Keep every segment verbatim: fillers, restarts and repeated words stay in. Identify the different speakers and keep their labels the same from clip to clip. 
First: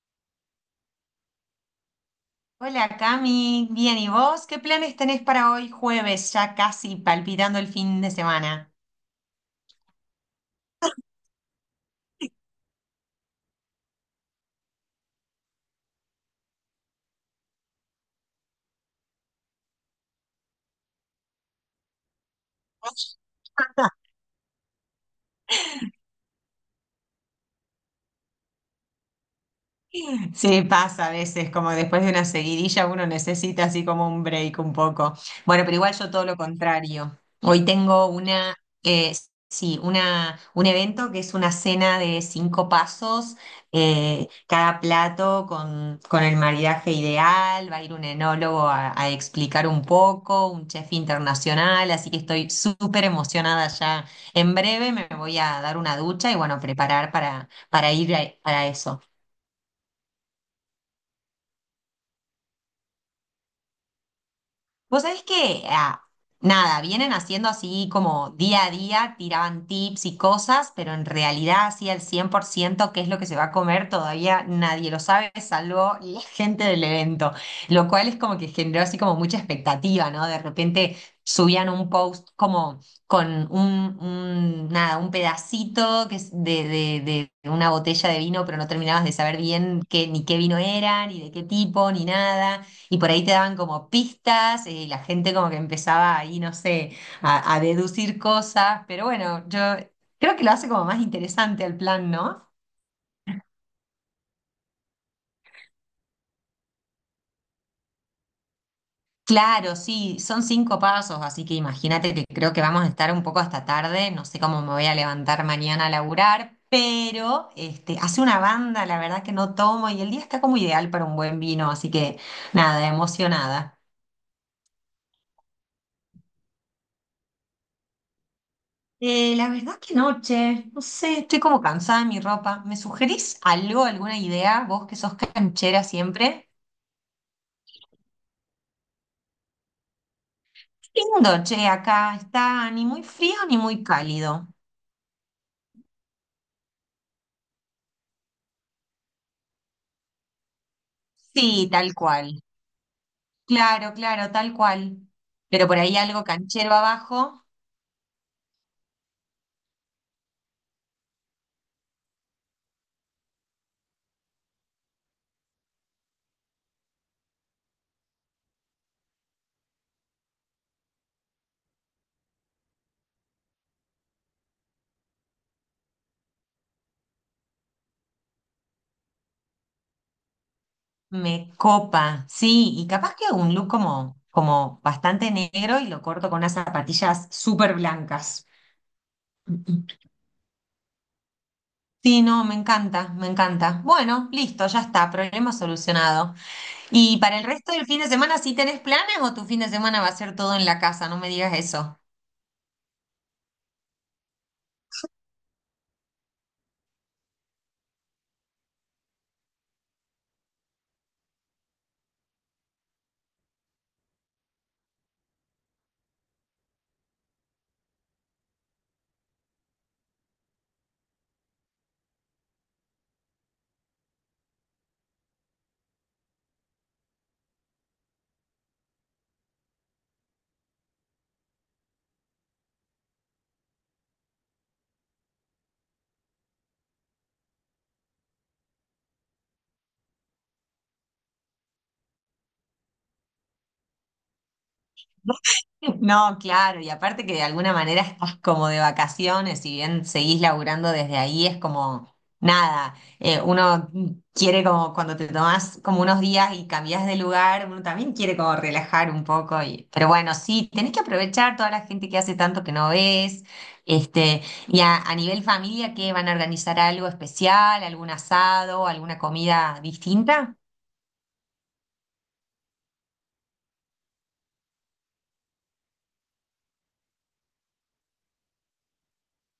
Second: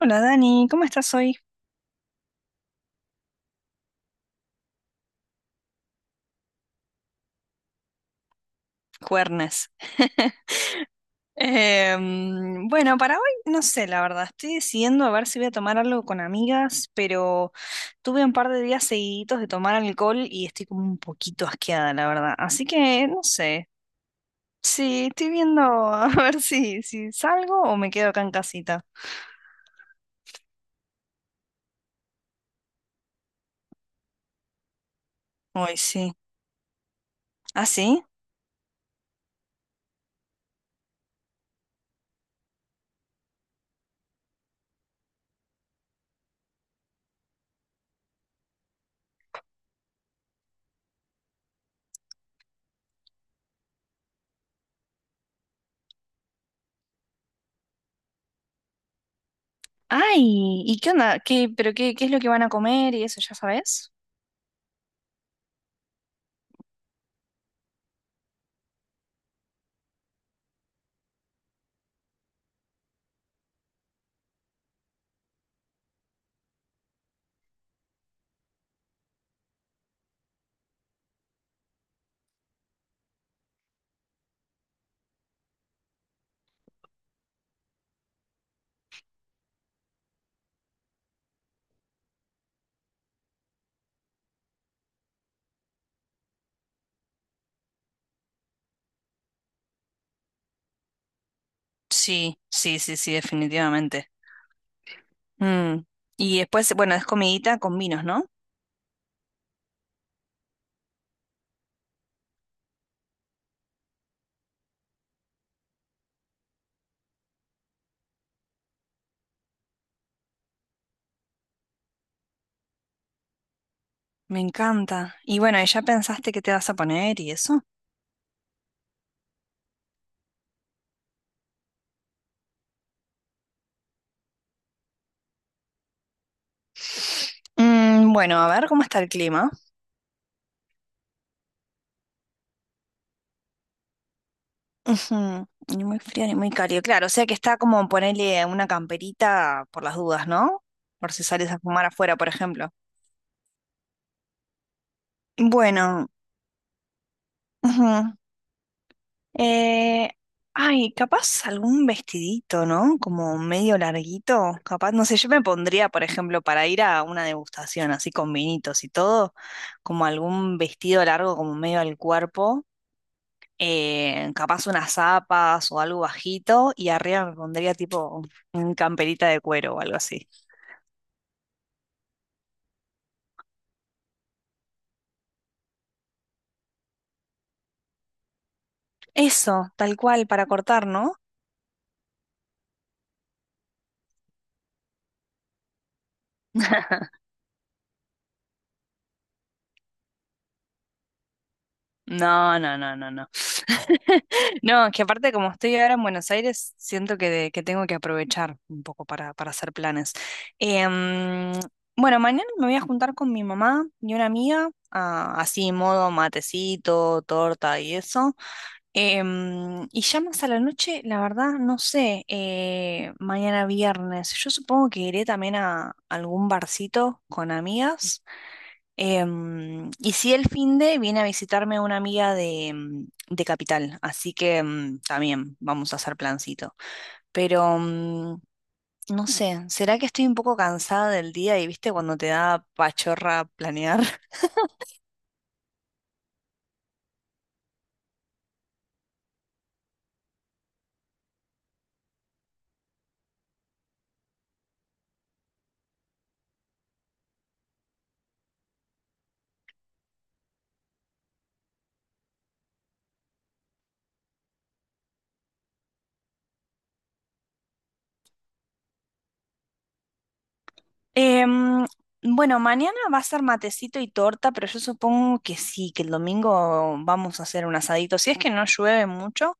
Speaker 1: Hola Dani, ¿cómo estás hoy?
Speaker 2: Hola Cami, bien, ¿y vos? ¿Qué planes tenés para hoy jueves, ya casi palpitando el fin de semana?
Speaker 1: Cuernes. Em, bueno, para hoy no sé, la verdad, estoy decidiendo a ver si voy a tomar algo con amigas, pero tuve un par de días seguiditos de tomar alcohol y estoy como un poquito asqueada, la verdad. Así que no sé, sí, estoy viendo a ver si, si salgo o me quedo acá en casita.
Speaker 2: Sí, pasa a veces, como después de una seguidilla uno necesita así como un break un poco. Bueno,
Speaker 1: Hoy
Speaker 2: pero igual yo
Speaker 1: sí.
Speaker 2: todo lo contrario. Hoy
Speaker 1: ¿Ah, sí?
Speaker 2: tengo una, eh, sí, una, un evento que es una cena de cinco pasos, eh, cada plato con, con el maridaje ideal, va a ir un enólogo a, a explicar un poco, un chef internacional, así que estoy súper emocionada ya. En breve me voy a dar una ducha y bueno, preparar para, para ir a- para eso.
Speaker 1: Ay, ¿y qué onda? ¿Qué, pero qué, qué es lo que van a comer y eso ya sabes?
Speaker 2: Vos sabés que, ah, nada, vienen haciendo así como día a día, tiraban tips y cosas, pero en realidad así al cien por ciento qué es lo que se va a comer todavía nadie lo sabe, salvo la gente del evento, lo cual es como que generó así como mucha expectativa, ¿no? De repente subían un post como con un, un- nada, un pedacito que es de, de, de una botella de vino, pero no terminabas de saber bien qué, ni qué vino eran, ni de qué tipo, ni nada y por ahí te daban como pistas eh, y la gente como que empezaba ahí, no sé, a, a deducir cosas, pero bueno, yo creo que lo hace como más interesante el plan,
Speaker 1: Sí,
Speaker 2: ¿no?
Speaker 1: sí, sí, sí, definitivamente. Mm. Y después, bueno, es comidita con vinos, ¿no?
Speaker 2: Claro, sí, son cinco pasos, así que imagínate que creo que vamos a estar un poco hasta tarde, no sé cómo me voy a levantar mañana a laburar, pero este, hace una banda, la verdad que no tomo y el día está como ideal para un buen vino, así que nada, emocionada.
Speaker 1: Me encanta. Y bueno, ¿y ya pensaste qué te vas a poner y eso?
Speaker 2: Eh, la verdad que noche, no sé, estoy como cansada de mi ropa. ¿Me sugerís algo, alguna idea? Vos que sos canchera siempre.
Speaker 1: Mm, bueno, a ver cómo está el clima.
Speaker 2: Qué lindo, che, acá está ni muy frío ni muy cálido.
Speaker 1: Ujú. Ni muy frío ni muy cálido. Claro, o sea que está como ponerle una camperita por las dudas, ¿no? Por si sales a
Speaker 2: Sí,
Speaker 1: fumar
Speaker 2: tal
Speaker 1: afuera, por
Speaker 2: cual.
Speaker 1: ejemplo.
Speaker 2: Claro, claro, tal cual. Pero por ahí
Speaker 1: Bueno,
Speaker 2: algo canchero abajo
Speaker 1: ujú. Eh, ay, capaz algún vestidito, ¿no? Como medio larguito. Capaz, no sé, yo me pondría, por ejemplo, para ir a una degustación así con vinitos y todo, como algún vestido largo como medio al cuerpo. Eh, capaz unas zapas o algo bajito y arriba me pondría tipo un camperita de cuero o algo así.
Speaker 2: me copa. Sí, y capaz que un look como, como bastante negro y lo corto con unas zapatillas súper blancas.
Speaker 1: Eso, tal cual, para cortar, ¿no?
Speaker 2: Sí, no, me encanta, me encanta. Bueno, listo, ya está, problema solucionado. ¿Y para el resto del fin de semana sí tenés planes o tu fin de semana va a ser todo en la casa? No me digas eso.
Speaker 1: No, no, no, no, no. No, que aparte como estoy ahora en Buenos Aires, siento que, de- que tengo que aprovechar un poco para, para hacer planes. Em, bueno, mañana me voy a juntar con mi mamá y una amiga, ah, así modo matecito, torta y eso. Em, y ya más a la noche, la verdad, no sé, eh, mañana viernes, yo supongo que iré también a algún barcito con amigas. Em, y si el finde viene a visitarme una amiga de, mm, de Capital, así que mm, también vamos a hacer plancito. Pero mm, no sé, ¿será que estoy un poco cansada del día y viste cuando te da pachorra planear?
Speaker 2: No, claro, y aparte que de alguna manera estás como de vacaciones, si bien seguís laburando desde ahí, es como nada, eh, uno quiere como cuando te tomás como unos días y cambiás de lugar, uno también quiere como relajar un poco, y, pero bueno, sí, tenés que aprovechar toda la gente que hace tanto que no ves, este, y a, a nivel familia, ¿qué van a organizar algo especial, algún asado, alguna comida distinta?
Speaker 1: Em, bueno, mañana va a ser matecito y torta, pero yo supongo que sí, que el domingo vamos a hacer un asadito. Si es que no llueve mucho,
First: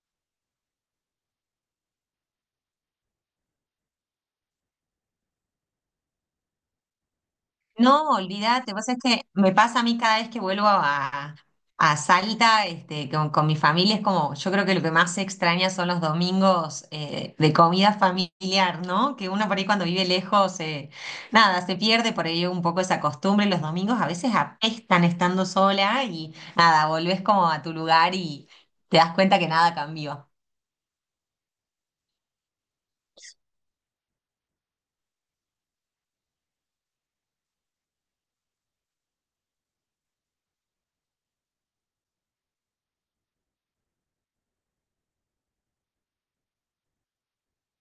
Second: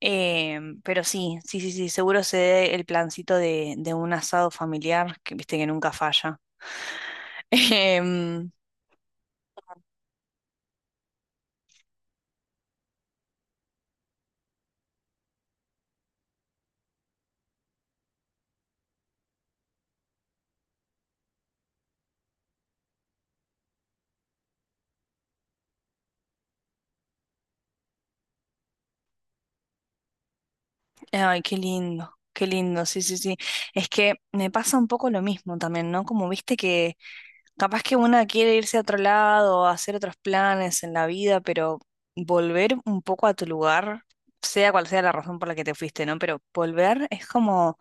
Speaker 1: em, pero sí, sí, sí, sí, seguro se dé el plancito de, de un asado familiar, que viste que nunca falla.
Speaker 2: No,
Speaker 1: Em,
Speaker 2: olvídate, vos es que me pasa a mí cada vez que vuelvo a, a Salta, este, con, con mi familia, es como, yo creo que lo que más se extraña son los domingos eh, de comida familiar, ¿no? Que uno por ahí cuando vive lejos, eh, nada, se pierde por ahí un poco esa costumbre, los domingos a veces apestan estando sola y nada, volvés como a tu lugar y te das cuenta que nada cambió.
Speaker 1: ay, qué lindo, qué lindo, sí, sí, sí. Es que me pasa un poco lo mismo también, ¿no? Como viste que capaz que una quiere irse a otro lado, hacer otros planes en la vida, pero volver un poco a tu lugar, sea cual sea la razón por la que te fuiste, ¿no? Pero volver es como,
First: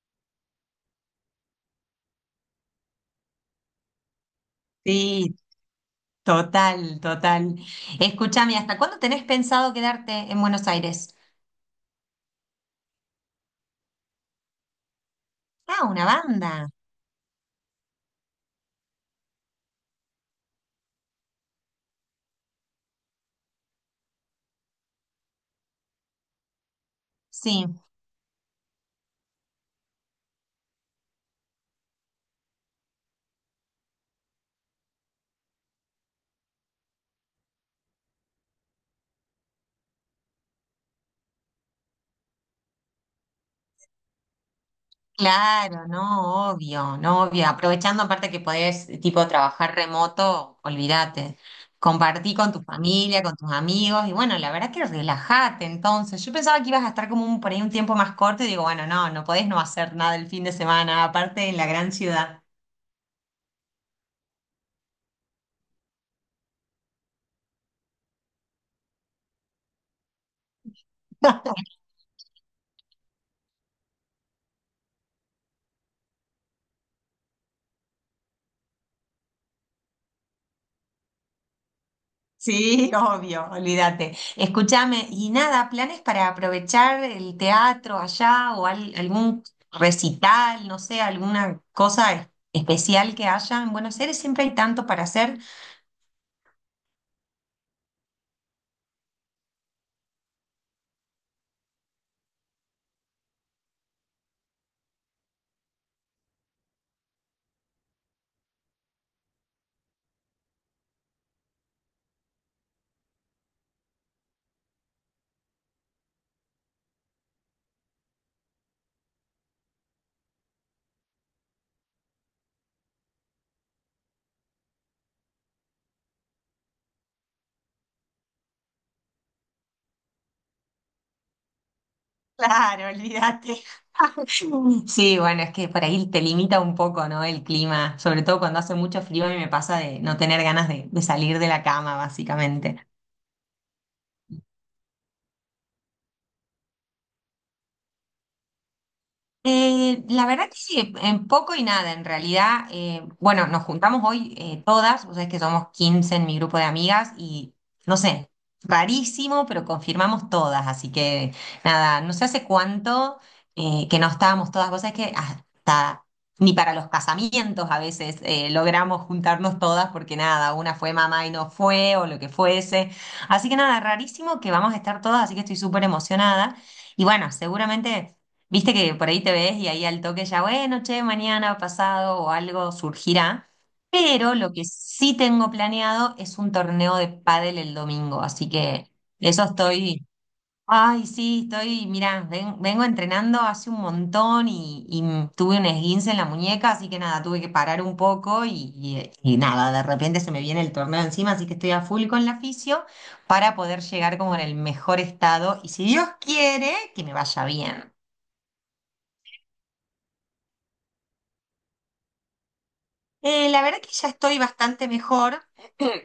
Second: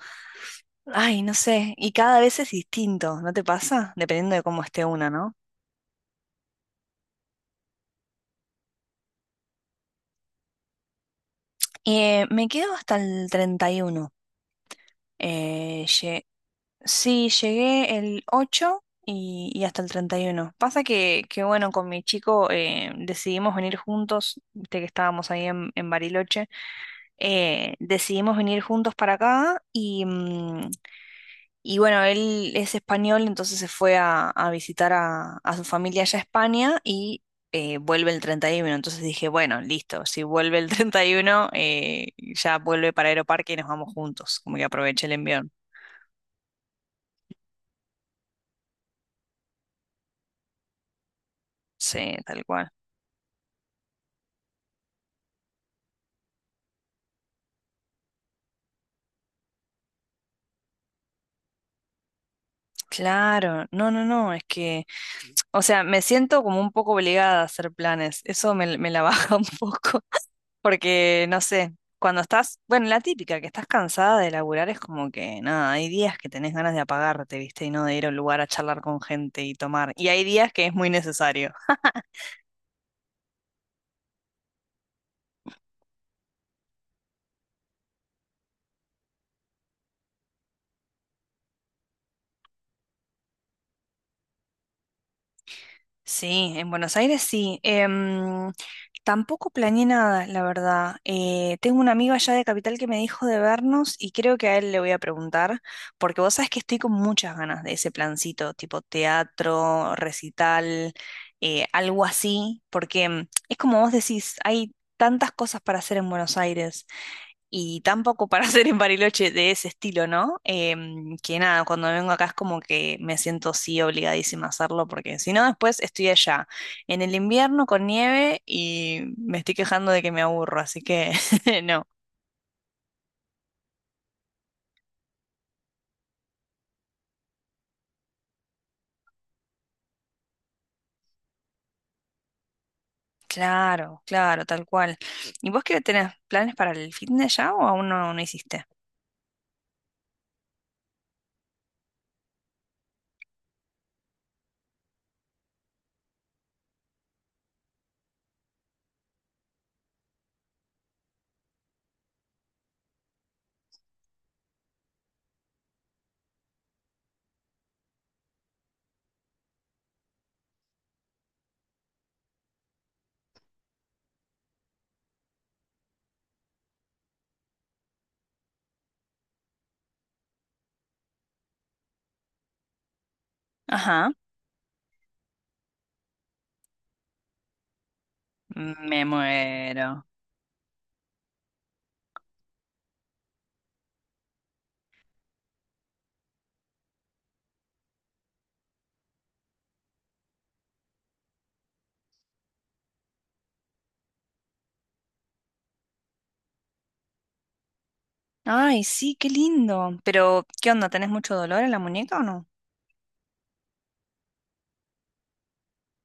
Speaker 1: ay, no sé, y cada vez es distinto, ¿no te pasa? Dependiendo de cómo esté una, ¿no?
Speaker 2: Sí, total, total. Escúchame, ¿hasta cuándo tenés pensado quedarte en Buenos Aires?
Speaker 1: Eh, me quedo hasta el treinta y uno.
Speaker 2: Ah,
Speaker 1: Eh,
Speaker 2: una
Speaker 1: lle-
Speaker 2: banda.
Speaker 1: Sí, llegué el ocho y, y hasta el treinta y uno. Pasa que, que bueno, con mi chico eh, decidimos venir juntos, viste que estábamos ahí en, en Bariloche,
Speaker 2: Sí,
Speaker 1: eh, decidimos venir juntos para acá y, mm, y bueno, él es español, entonces se fue a, a visitar a, a su familia allá a España y eh, vuelve el treinta y uno. Entonces dije, bueno, listo, si vuelve el treinta y uno, eh, ya vuelve para Aeroparque y nos vamos juntos, como que aproveché el envión.
Speaker 2: claro, no, obvio, no, obvio. Aprovechando aparte que podés, tipo, trabajar remoto, olvídate.
Speaker 1: Sí,
Speaker 2: Compartí
Speaker 1: tal
Speaker 2: con tu
Speaker 1: cual.
Speaker 2: familia, con tus amigos, y bueno, la verdad que relajate entonces. Yo pensaba que ibas a estar como un, por ahí un tiempo más corto, y digo, bueno, no, no podés no hacer nada el fin de semana, aparte en la gran ciudad.
Speaker 1: Claro, no, no, no, es que, o sea, me siento como un poco obligada a hacer planes, eso me, me la baja un poco, porque no sé, cuando estás, bueno, la típica, que estás cansada de laburar es como que, nada, hay días que tenés ganas de apagarte, ¿viste? Y no de ir a un lugar a charlar con gente y tomar, y hay días que es muy necesario.
Speaker 2: Sí, obvio, olvídate. Escúchame, y nada, ¿planes para aprovechar el teatro allá o al- algún recital, no sé, alguna cosa es- especial que haya? En Buenos Aires siempre hay tanto para hacer.
Speaker 1: Sí, en Buenos Aires sí. Em, tampoco planeé nada, la verdad. Eh, tengo una amigo allá de Capital que me dijo de vernos y creo que a él le voy a preguntar, porque vos sabés que estoy con muchas ganas de ese plancito, tipo teatro, recital, eh, algo así, porque em, es como vos decís, hay tantas cosas para hacer en Buenos Aires y tampoco para hacer en Bariloche de ese estilo, ¿no? Em, que nada, cuando vengo acá es como que me siento sí obligadísima a hacerlo, porque si no, después estoy allá en el invierno con nieve y me estoy quejando de que me aburro, así que no.
Speaker 2: Claro, olvídate. Sí, bueno, es que por ahí te limita un poco, ¿no? El clima, sobre todo cuando hace mucho frío y me pasa de no tener ganas de, de salir de la cama, básicamente.
Speaker 1: Claro, claro, tal cual. ¿Y vos qué tenés planes para el fitness ya o aún no, no hiciste?
Speaker 2: Eh, la verdad que sí, en poco y nada, en realidad, eh, bueno, nos juntamos hoy eh, todas, vos sabés que somos quince en mi grupo de amigas y no sé, rarísimo, pero confirmamos todas, así que nada, no sé hace cuánto eh, que no estábamos todas, vos sabés que hasta ni para los casamientos a veces eh, logramos juntarnos todas porque nada, una fue mamá y no fue o lo que fuese, así que nada, rarísimo que vamos a estar todas, así que estoy súper emocionada y bueno, seguramente... Viste que por ahí te ves y ahí al toque ya, bueno, che, mañana, pasado o algo surgirá.
Speaker 1: Ajá.
Speaker 2: Pero lo que sí tengo planeado es un torneo de pádel el domingo, así que
Speaker 1: Me
Speaker 2: de eso
Speaker 1: muero.
Speaker 2: estoy. Ay, sí, estoy, mirá, ven- vengo entrenando hace un montón y, y m- tuve un esguince en la muñeca, así que nada, tuve que parar un poco y, y- y nada, de repente se me viene el torneo encima, así que estoy a full con la fisio para poder llegar como en el mejor estado y si Dios quiere, que me vaya bien.
Speaker 1: Ay, sí, qué lindo. Pero, ¿qué onda? ¿Tenés mucho dolor en la muñeca o no?
Speaker 2: Eh, la verdad que ya estoy bastante mejor,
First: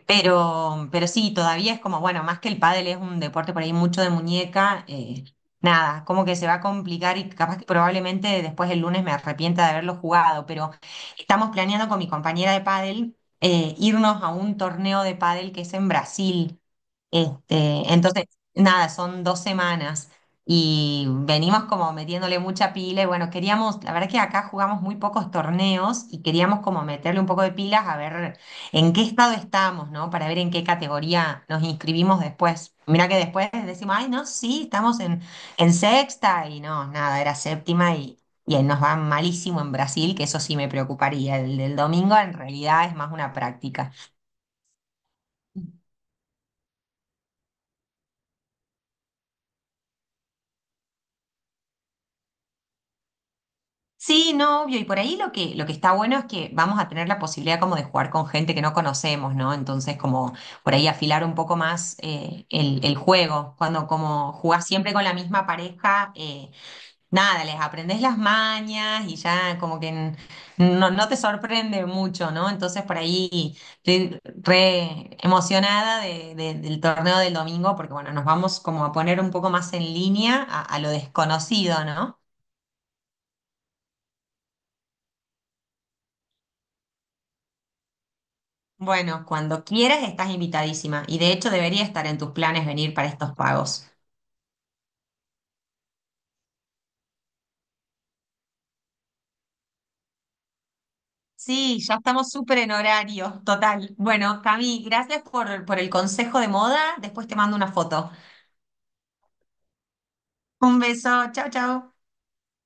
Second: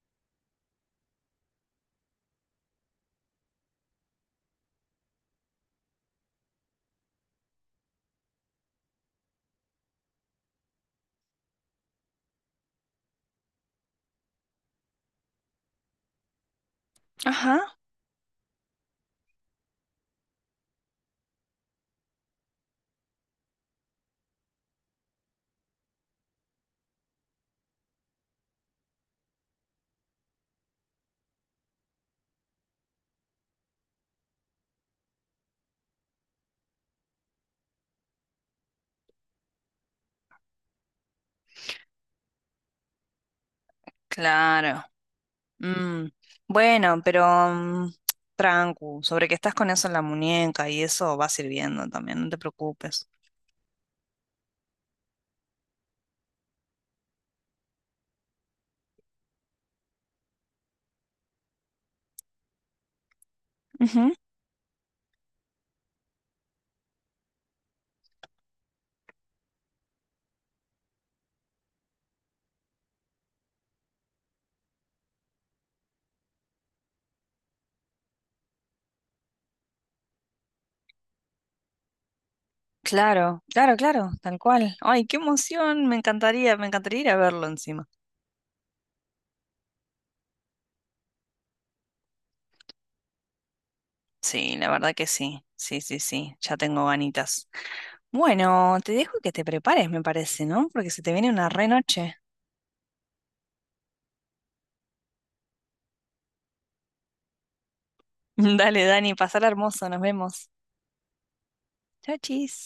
Speaker 2: pero, pero sí, todavía es como, bueno, más que el pádel es un deporte por ahí mucho de muñeca, eh, nada, como que se va a complicar y capaz que probablemente después el lunes me arrepienta de haberlo jugado, pero estamos planeando con mi compañera de pádel eh, irnos a un torneo de pádel que es en Brasil.
Speaker 1: Ajá.
Speaker 2: Este, entonces, nada, son dos semanas y venimos como metiéndole mucha pila y bueno, queríamos, la verdad que acá jugamos muy pocos torneos y queríamos como meterle un poco de pilas a ver en qué estado estamos, ¿no? Para ver en qué categoría nos inscribimos después. Mira que después decimos, ay, no, sí, estamos en, en sexta y no, nada, era séptima y, y ahí nos va malísimo en Brasil, que eso sí me preocuparía. El del domingo en realidad es más una práctica.
Speaker 1: Claro. Mm, bueno, pero mm, trancu, sobre que estás con eso en la muñeca y eso va sirviendo también, no te preocupes.
Speaker 2: Sí, no, obvio. Y por ahí lo que, lo que está bueno es que vamos a tener la posibilidad como de jugar con gente que no conocemos, ¿no? Entonces, como por ahí afilar un poco más eh, el, el juego. Cuando
Speaker 1: Ujú,
Speaker 2: como jugás siempre con la misma pareja, eh, nada, les aprendés las mañas y ya como que n- no, no te sorprende mucho, ¿no? Entonces, por ahí estoy re emocionada de- de- del torneo del domingo porque, bueno, nos vamos como a poner un poco más en línea a, a lo desconocido, ¿no?
Speaker 1: claro, claro, claro, tal cual. Ay, qué emoción, me encantaría, me encantaría ir a verlo encima.
Speaker 2: Bueno, cuando quieras estás invitadísima y de hecho debería estar en tus planes venir para estos pagos.
Speaker 1: Sí, la verdad que sí, sí, sí, sí, ya tengo ganitas. Bueno, te dejo que te prepares, me parece, ¿no? Porque se te viene una re
Speaker 2: Sí, ya
Speaker 1: noche.
Speaker 2: estamos súper en horario, total. Bueno, Cami, gracias por, por el consejo de moda. Después te mando una foto.
Speaker 1: Dale, Dani, pasar hermoso, nos vemos.
Speaker 2: Un beso, chao, chao.
Speaker 1: Chau, chis.